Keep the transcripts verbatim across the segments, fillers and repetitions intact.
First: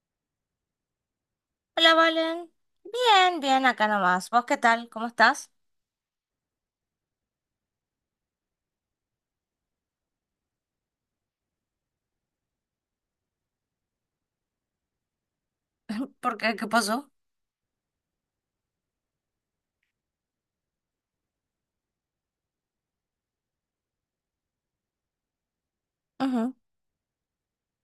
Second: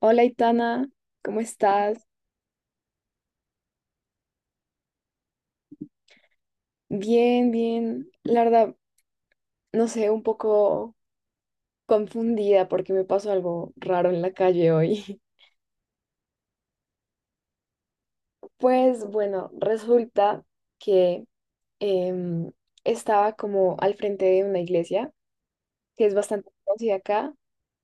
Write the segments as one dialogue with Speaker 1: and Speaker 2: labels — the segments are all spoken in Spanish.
Speaker 1: Hola, Itana, ¿cómo
Speaker 2: Hola,
Speaker 1: estás?
Speaker 2: Valen. Bien, bien, acá nomás. ¿Vos qué tal? ¿Cómo estás?
Speaker 1: Bien, bien. La verdad, no sé, un poco confundida porque me pasó algo raro en la calle hoy.
Speaker 2: ¿Por qué? ¿Qué pasó?
Speaker 1: Pues bueno, resulta que em, estaba como al frente de una iglesia que es bastante
Speaker 2: Ujú,
Speaker 1: conocida acá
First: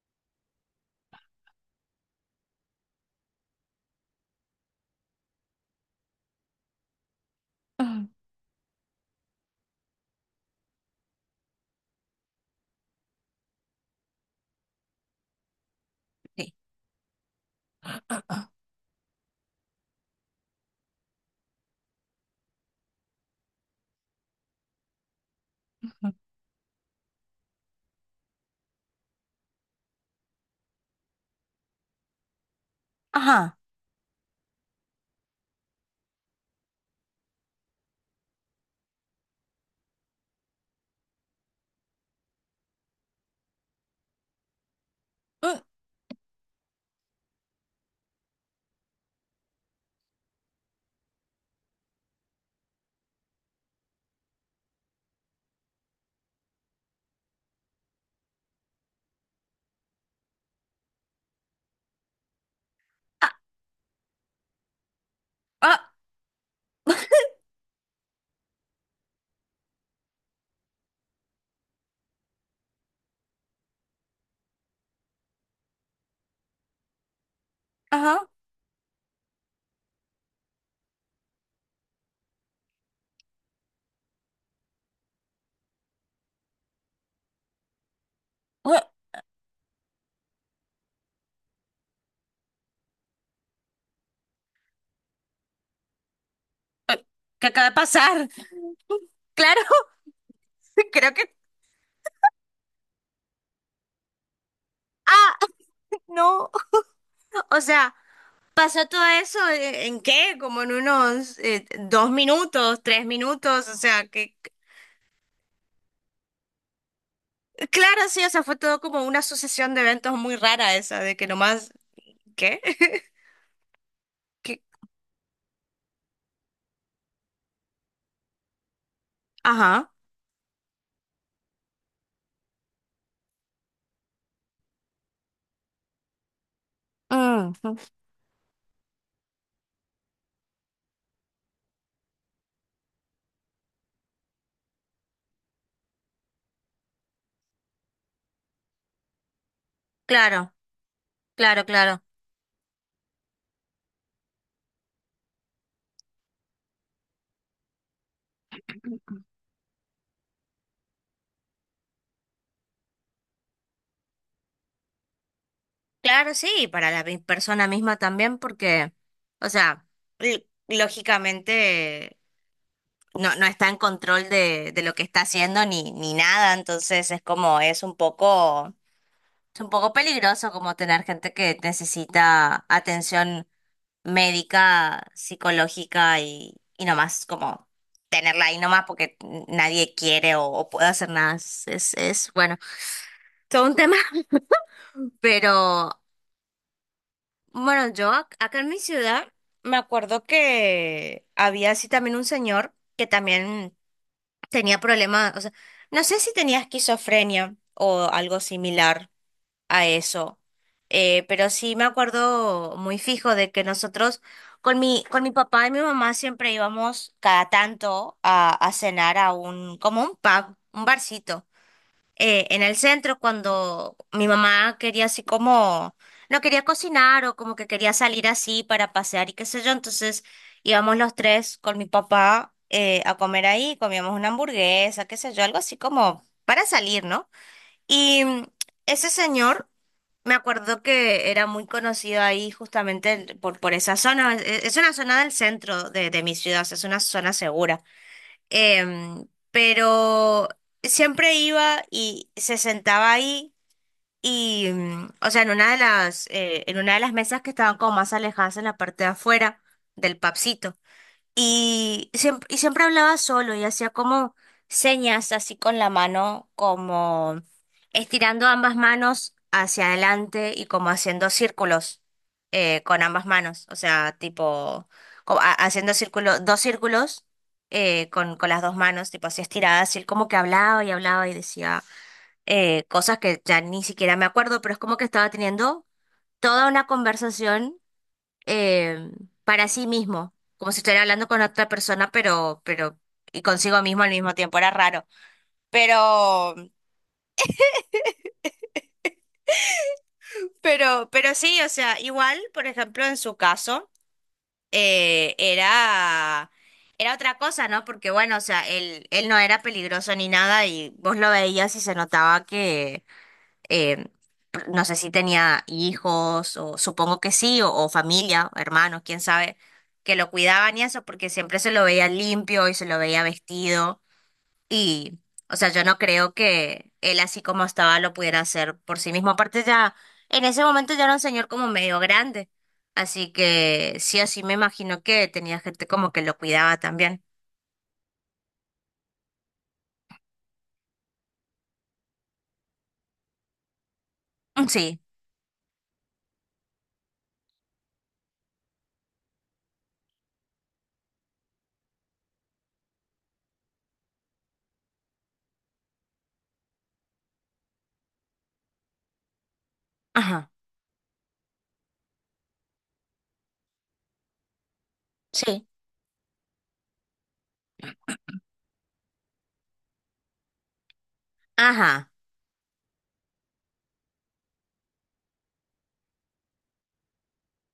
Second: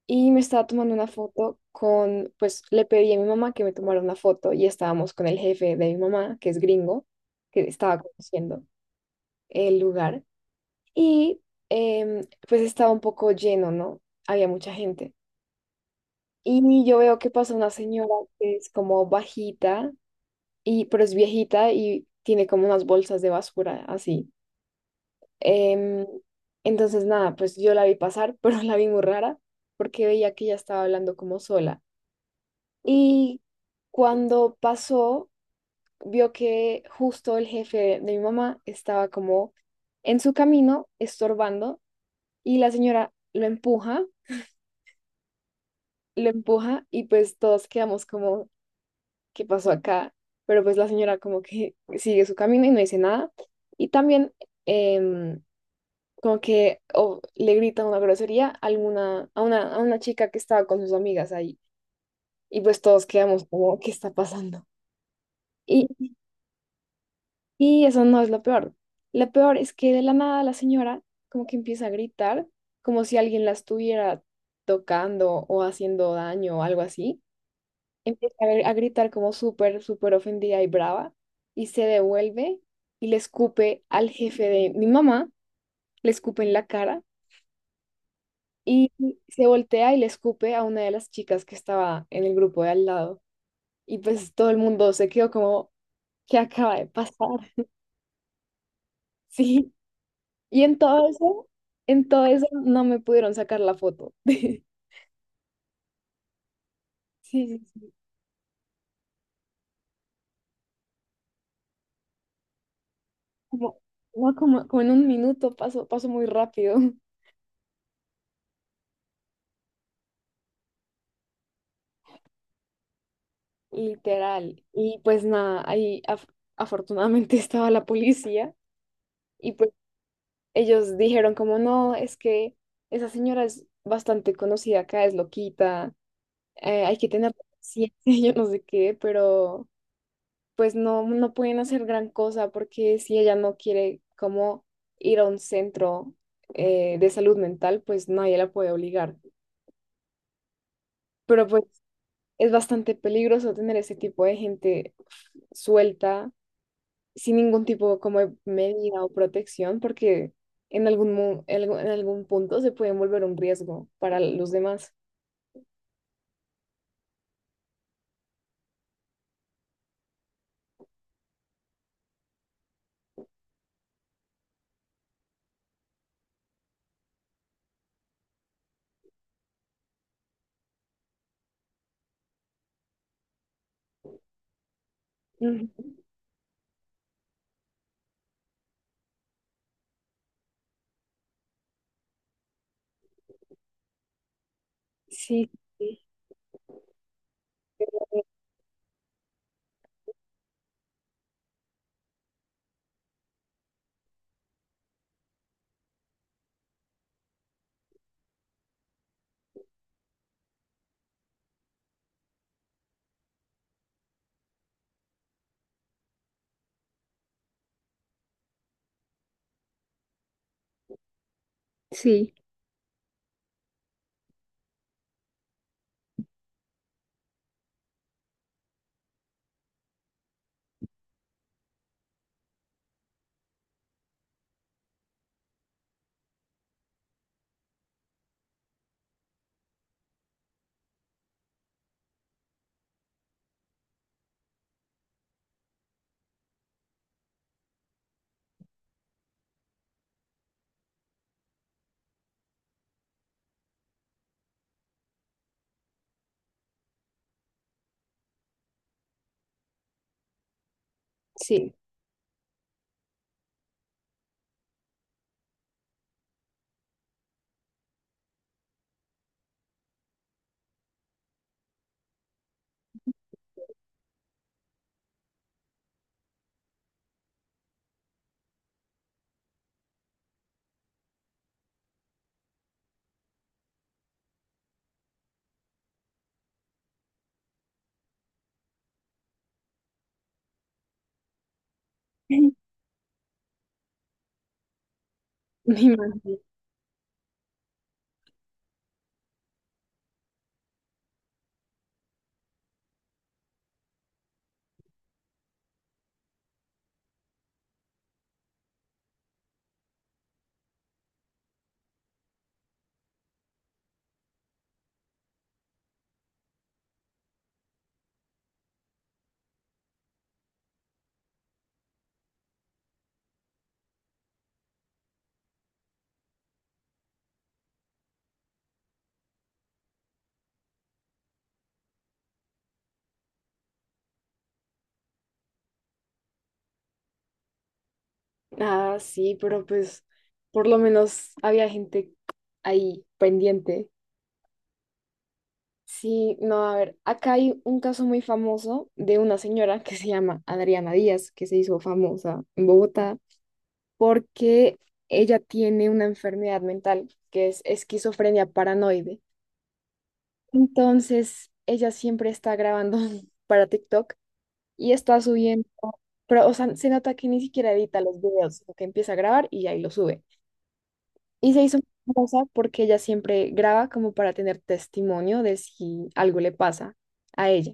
Speaker 1: y me estaba tomando una foto con, pues le pedí a mi mamá que me tomara una foto y estábamos con el jefe de mi mamá, que es gringo, que estaba
Speaker 2: ujú,
Speaker 1: conociendo el lugar. Y em, pues estaba un poco lleno, ¿no? Había mucha gente.
Speaker 2: sí,
Speaker 1: Y yo veo que pasa una señora que es como bajita, y, pero es viejita y tiene como unas bolsas de basura así. Em,
Speaker 2: ujú.
Speaker 1: entonces, nada, pues yo la vi pasar, pero la vi muy rara porque veía que ella estaba hablando como sola. Y
Speaker 2: Ajá.
Speaker 1: cuando pasó, vio que justo el jefe de mi mamá estaba como en su camino, estorbando, y la señora lo empuja
Speaker 2: Mm,
Speaker 1: lo empuja y pues todos quedamos como, ¿qué pasó acá? Pero pues la señora como que sigue su camino y no dice nada. Y también em, como que o le grita una grosería a, alguna, a, una, a una chica que estaba con sus amigas ahí. Y pues todos
Speaker 2: ah,
Speaker 1: quedamos como, ¿qué está pasando?
Speaker 2: ah,
Speaker 1: Y, y eso no es lo peor. Lo peor es que de la nada la señora como que empieza a gritar, como si alguien la estuviera tocando o haciendo daño o algo así.
Speaker 2: ajá.
Speaker 1: Empieza a gr- a gritar como súper, súper ofendida y brava, y se devuelve y le escupe al jefe de mi mamá, le escupe en la cara,
Speaker 2: Ue,
Speaker 1: y se voltea y le escupe a una de las chicas que estaba en el grupo de al lado. Y pues todo el mundo se quedó como, ¿qué acaba de
Speaker 2: eh,
Speaker 1: pasar?
Speaker 2: ¿qué acaba de pasar? Claro,
Speaker 1: Sí, y en todo
Speaker 2: creo que...
Speaker 1: eso, en todo eso no me pudieron sacar la foto.
Speaker 2: Ah, no.
Speaker 1: Sí,
Speaker 2: O
Speaker 1: sí, sí.
Speaker 2: sea, pasó todo eso eh, ¿en qué? Como en unos eh, dos minutos, tres minutos. O
Speaker 1: Como,
Speaker 2: sea,
Speaker 1: no,
Speaker 2: que...
Speaker 1: como, como en un minuto pasó, pasó muy rápido.
Speaker 2: Claro, sí, o sea, fue todo como una sucesión de eventos muy rara esa, de que nomás... ¿Qué? ¿Qué?
Speaker 1: Literal. Y pues nada, ahí af- afortunadamente estaba la policía y pues
Speaker 2: Ajá.
Speaker 1: ellos dijeron como no, es que esa señora es bastante conocida acá, es loquita, eh, hay que tener
Speaker 2: Mm, ujú.
Speaker 1: paciencia, yo no sé qué, pero pues no, no pueden hacer gran cosa porque si ella no quiere como ir a un centro eh, de salud mental, pues nadie la puede obligar.
Speaker 2: Claro.
Speaker 1: Pero pues
Speaker 2: Claro, claro.
Speaker 1: es bastante peligroso tener ese tipo de gente suelta sin ningún tipo como de medida o protección, porque en algún, mo- en algún en algún punto se pueden volver un riesgo para los demás.
Speaker 2: Claro, sí, y para la mi- persona misma también, porque, o sea, l- lógicamente no, no está en control de, de lo que está haciendo ni, ni nada, entonces es como, es un poco, es un poco peligroso como tener gente que necesita atención médica,
Speaker 1: Ujú.
Speaker 2: psicológica y, y nomás como tenerla ahí nomás porque nadie quiere o, o puede hacer nada. Es, es, es, bueno, todo un tema,
Speaker 1: Sí,
Speaker 2: pero.
Speaker 1: sí,
Speaker 2: Bueno, yo ac- acá en mi ciudad me acuerdo que había así también un señor que también tenía problemas, o sea, no sé si tenía esquizofrenia o algo similar a eso, eh, pero sí me acuerdo muy fijo de que nosotros con mi, con mi papá y mi mamá siempre íbamos cada tanto a, a cenar a un, como un pub, un barcito
Speaker 1: sí.
Speaker 2: eh, en el centro cuando mi mamá quería así como, no quería cocinar o como que quería salir así para pasear y qué sé yo, entonces íbamos los tres con mi papá eh, a comer ahí, comíamos una hamburguesa, qué sé yo, algo así como para salir, ¿no? Y mm, ese señor... Me acuerdo que era muy conocido ahí justamente el- por, por esa zona. Es, es una zona del centro de, de mi ciudad, o sea, es una zona segura. Em, pero siempre iba y se sentaba ahí y, mm, o sea, en una de las, eh, en una de las mesas que estaban como más alejadas en la parte de afuera del papsito.
Speaker 1: Sí,
Speaker 2: Y siempre, y siempre hablaba solo y hacía como señas así con la mano, como estirando ambas manos hacia adelante y como haciendo círculos eh, con ambas manos. O sea, tipo, co- ha- haciendo círculo, dos círculos eh, con, con las dos manos, tipo así estiradas. Y él como que hablaba y hablaba y decía eh, cosas que ya ni siquiera me acuerdo, pero es como que estaba teniendo toda una conversación eh, para sí mismo, como si estuviera hablando con otra persona, pero, pero, y consigo mismo al mismo tiempo, era raro.
Speaker 1: me imagino.
Speaker 2: Pero, pero, pero sí, o sea, igual, por ejemplo, en su caso, eh, era, era otra cosa, ¿no? Porque bueno, o sea, él, él no era peligroso ni nada y vos lo veías y se notaba que eh, no sé si tenía hijos, o supongo que sí, o, o familia, o hermanos, quién sabe, que lo cuidaban y eso, porque siempre se lo veía limpio y se lo veía vestido. Y, o sea, yo no creo que él así como estaba lo pudiera hacer por sí mismo. Aparte ya, en ese momento ya era un señor como medio grande. Así que sí o sí me imagino que tenía gente como que lo cuidaba también.
Speaker 1: Ah, sí, pero pues por lo menos había gente ahí pendiente.
Speaker 2: Sí,
Speaker 1: Sí, no, a ver, acá hay un caso muy famoso de una señora que se llama Adriana Díaz, que se hizo famosa en Bogotá porque ella tiene una enfermedad mental que es esquizofrenia paranoide.
Speaker 2: ajá,
Speaker 1: Entonces, ella siempre está grabando para TikTok y está subiendo,
Speaker 2: sí,
Speaker 1: pero o sea, se nota que ni siquiera edita los videos, sino que empieza a grabar y ahí lo sube. Y se hizo
Speaker 2: ajá,
Speaker 1: muy famosa porque ella siempre graba como para tener testimonio de si algo le pasa a ella.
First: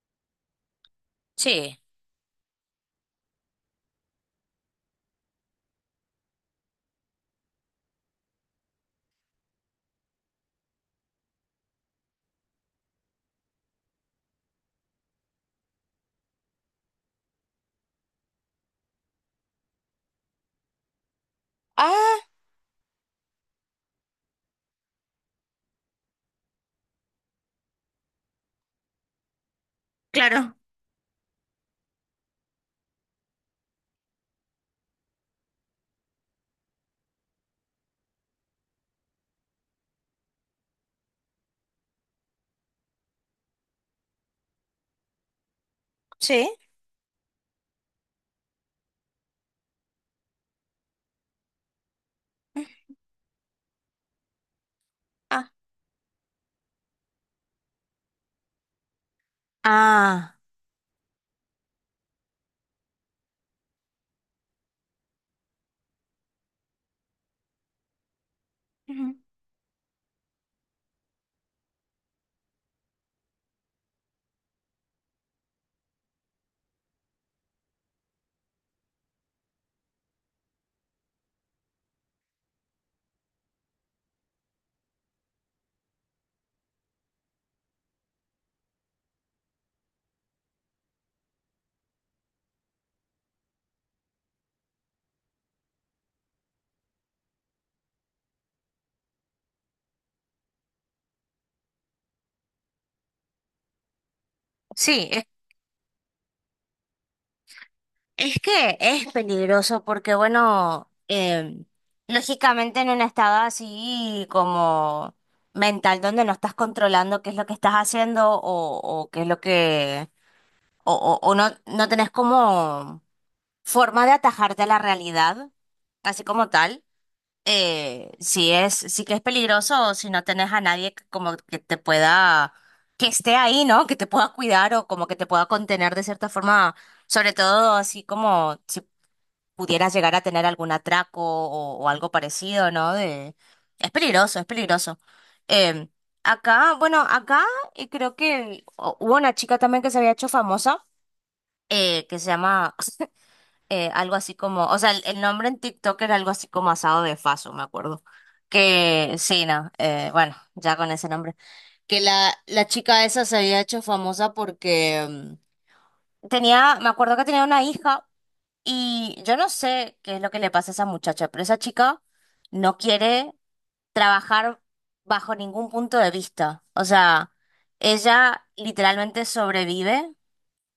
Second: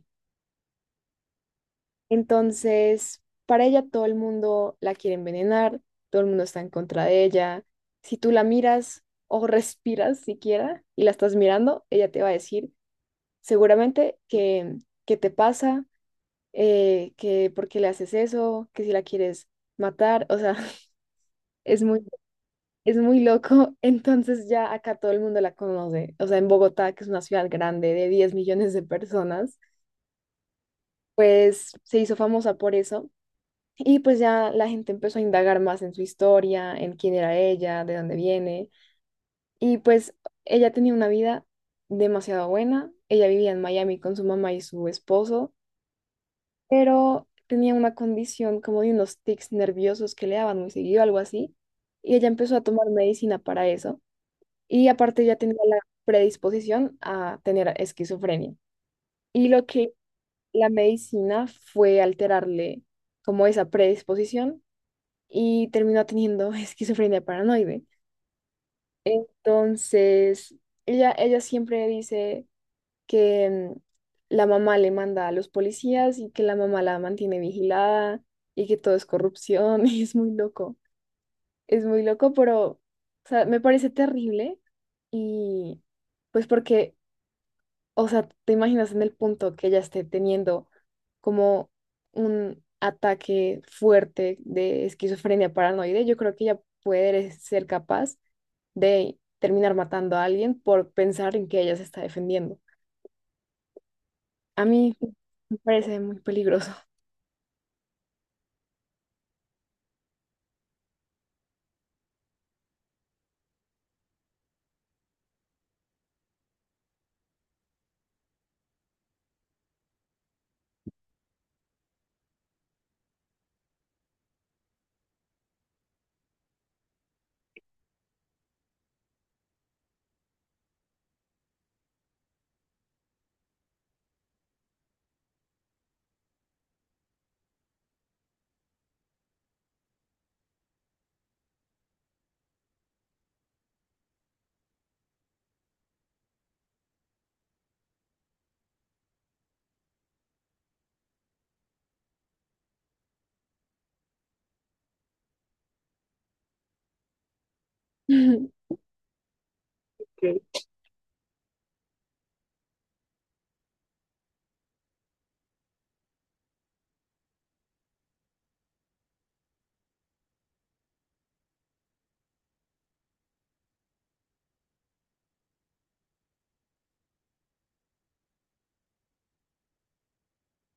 Speaker 2: sí.
Speaker 1: Entonces, para ella todo el mundo la quiere envenenar, todo el mundo está en contra de ella. Si tú la miras o respiras siquiera y la estás mirando, ella te va a decir seguramente que, que te pasa, eh, que por qué le haces eso, que si la quieres matar, o sea, es muy,
Speaker 2: Ah,
Speaker 1: es muy loco. Entonces ya acá todo el mundo la conoce. O sea, en Bogotá, que es una ciudad grande de diez millones de personas,
Speaker 2: claro,
Speaker 1: pues se hizo famosa por eso. Y pues ya la gente empezó a indagar más en su historia, en quién era ella, de dónde viene. Y pues ella tenía una vida demasiado buena. Ella vivía en Miami con su mamá y su esposo,
Speaker 2: sí.
Speaker 1: pero tenía una condición como de unos tics nerviosos que le daban muy seguido, algo así. Y ella empezó a tomar medicina para eso. Y aparte ya tenía la predisposición a tener esquizofrenia. Y lo que
Speaker 2: Ah,
Speaker 1: la medicina fue alterarle como esa predisposición y terminó teniendo esquizofrenia paranoide.
Speaker 2: ujú,
Speaker 1: Entonces, ella, ella siempre dice que mm, la mamá le manda a los policías y que la mamá la mantiene vigilada y que todo es corrupción y es muy loco. Es muy loco, pero o sea, me parece terrible y pues porque o sea, ¿te imaginas en el punto que ella esté teniendo como un ataque fuerte de esquizofrenia paranoide? Yo creo que ella puede ser capaz de terminar matando a alguien por pensar en que ella se está defendiendo. A mí
Speaker 2: sí, es,
Speaker 1: me parece muy peligroso.
Speaker 2: es que es peligroso porque, bueno, em, lógicamente en un estado así como mental donde no estás controlando qué es lo que estás haciendo o, o qué es lo que, o, o, o no, no tenés como forma de atajarte a la realidad, así como tal. eh, sí es, sí que es peligroso si no tenés a nadie que como que te pueda, que esté ahí, ¿no? Que te pueda cuidar o como que te pueda contener de cierta forma, sobre todo así como si pudieras llegar a tener algún atraco o, o algo parecido, ¿no? De, es peligroso, es peligroso. Em, acá, bueno, acá eh, creo que o- hubo una chica también que se había hecho famosa, eh, que se llama, eh, algo así como, o sea, el, el nombre en TikTok era algo así como asado de faso, me acuerdo. Que sí, no, eh, bueno,
Speaker 1: Ok,
Speaker 2: ya con ese nombre. Que la, la chica esa se había hecho famosa porque mm, tenía, me acuerdo que tenía una hija y yo no sé qué es lo que le pasa a esa muchacha, pero esa chica no quiere trabajar bajo ningún punto de vista. O sea, ella literalmente sobrevive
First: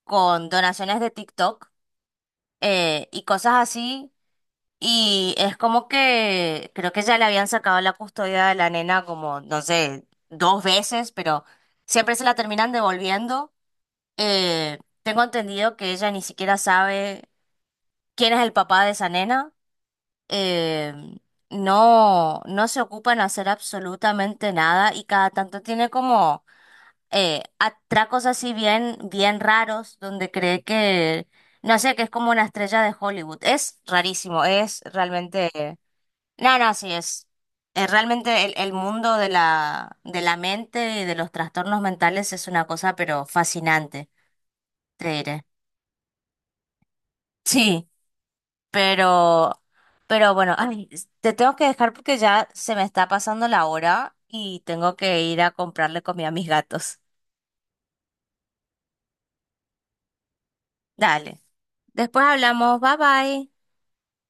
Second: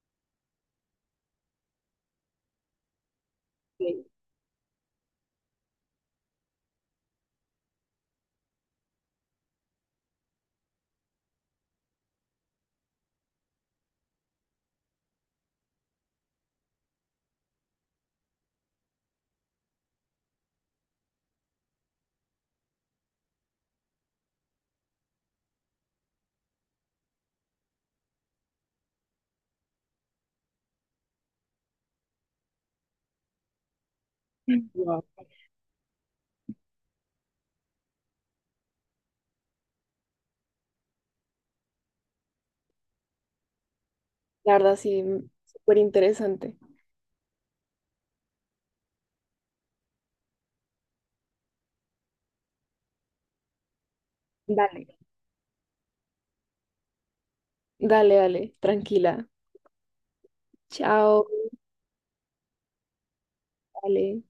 Speaker 2: con donaciones de TikTok eh, y cosas
Speaker 1: ok,
Speaker 2: así y es como que creo que ya le habían sacado la custodia de la nena como, no sé, dos veces, pero siempre se la terminan devolviendo. Eh, tengo entendido que ella ni siquiera sabe quién es el papá de esa nena. Eh, no, no se ocupan en hacer absolutamente nada y cada tanto tiene como eh, atracos así bien, bien raros donde cree que, no sé, que es como una estrella de Hollywood. Es rarísimo, es
Speaker 1: wow.
Speaker 2: realmente... No, no, sí es. eh, realmente el, el mundo de la, de la mente y de los trastornos mentales es una cosa, pero fascinante,
Speaker 1: La verdad, sí,
Speaker 2: te diré.
Speaker 1: súper interesante.
Speaker 2: Sí, pero, pero bueno, ay, s- te tengo que dejar porque ya se me está pasando la hora y
Speaker 1: Dale.
Speaker 2: tengo que ir a comprarle comida a mis gatos.
Speaker 1: Dale, dale, tranquila. Chao,
Speaker 2: Dale. Después hablamos. Bye bye.
Speaker 1: dale.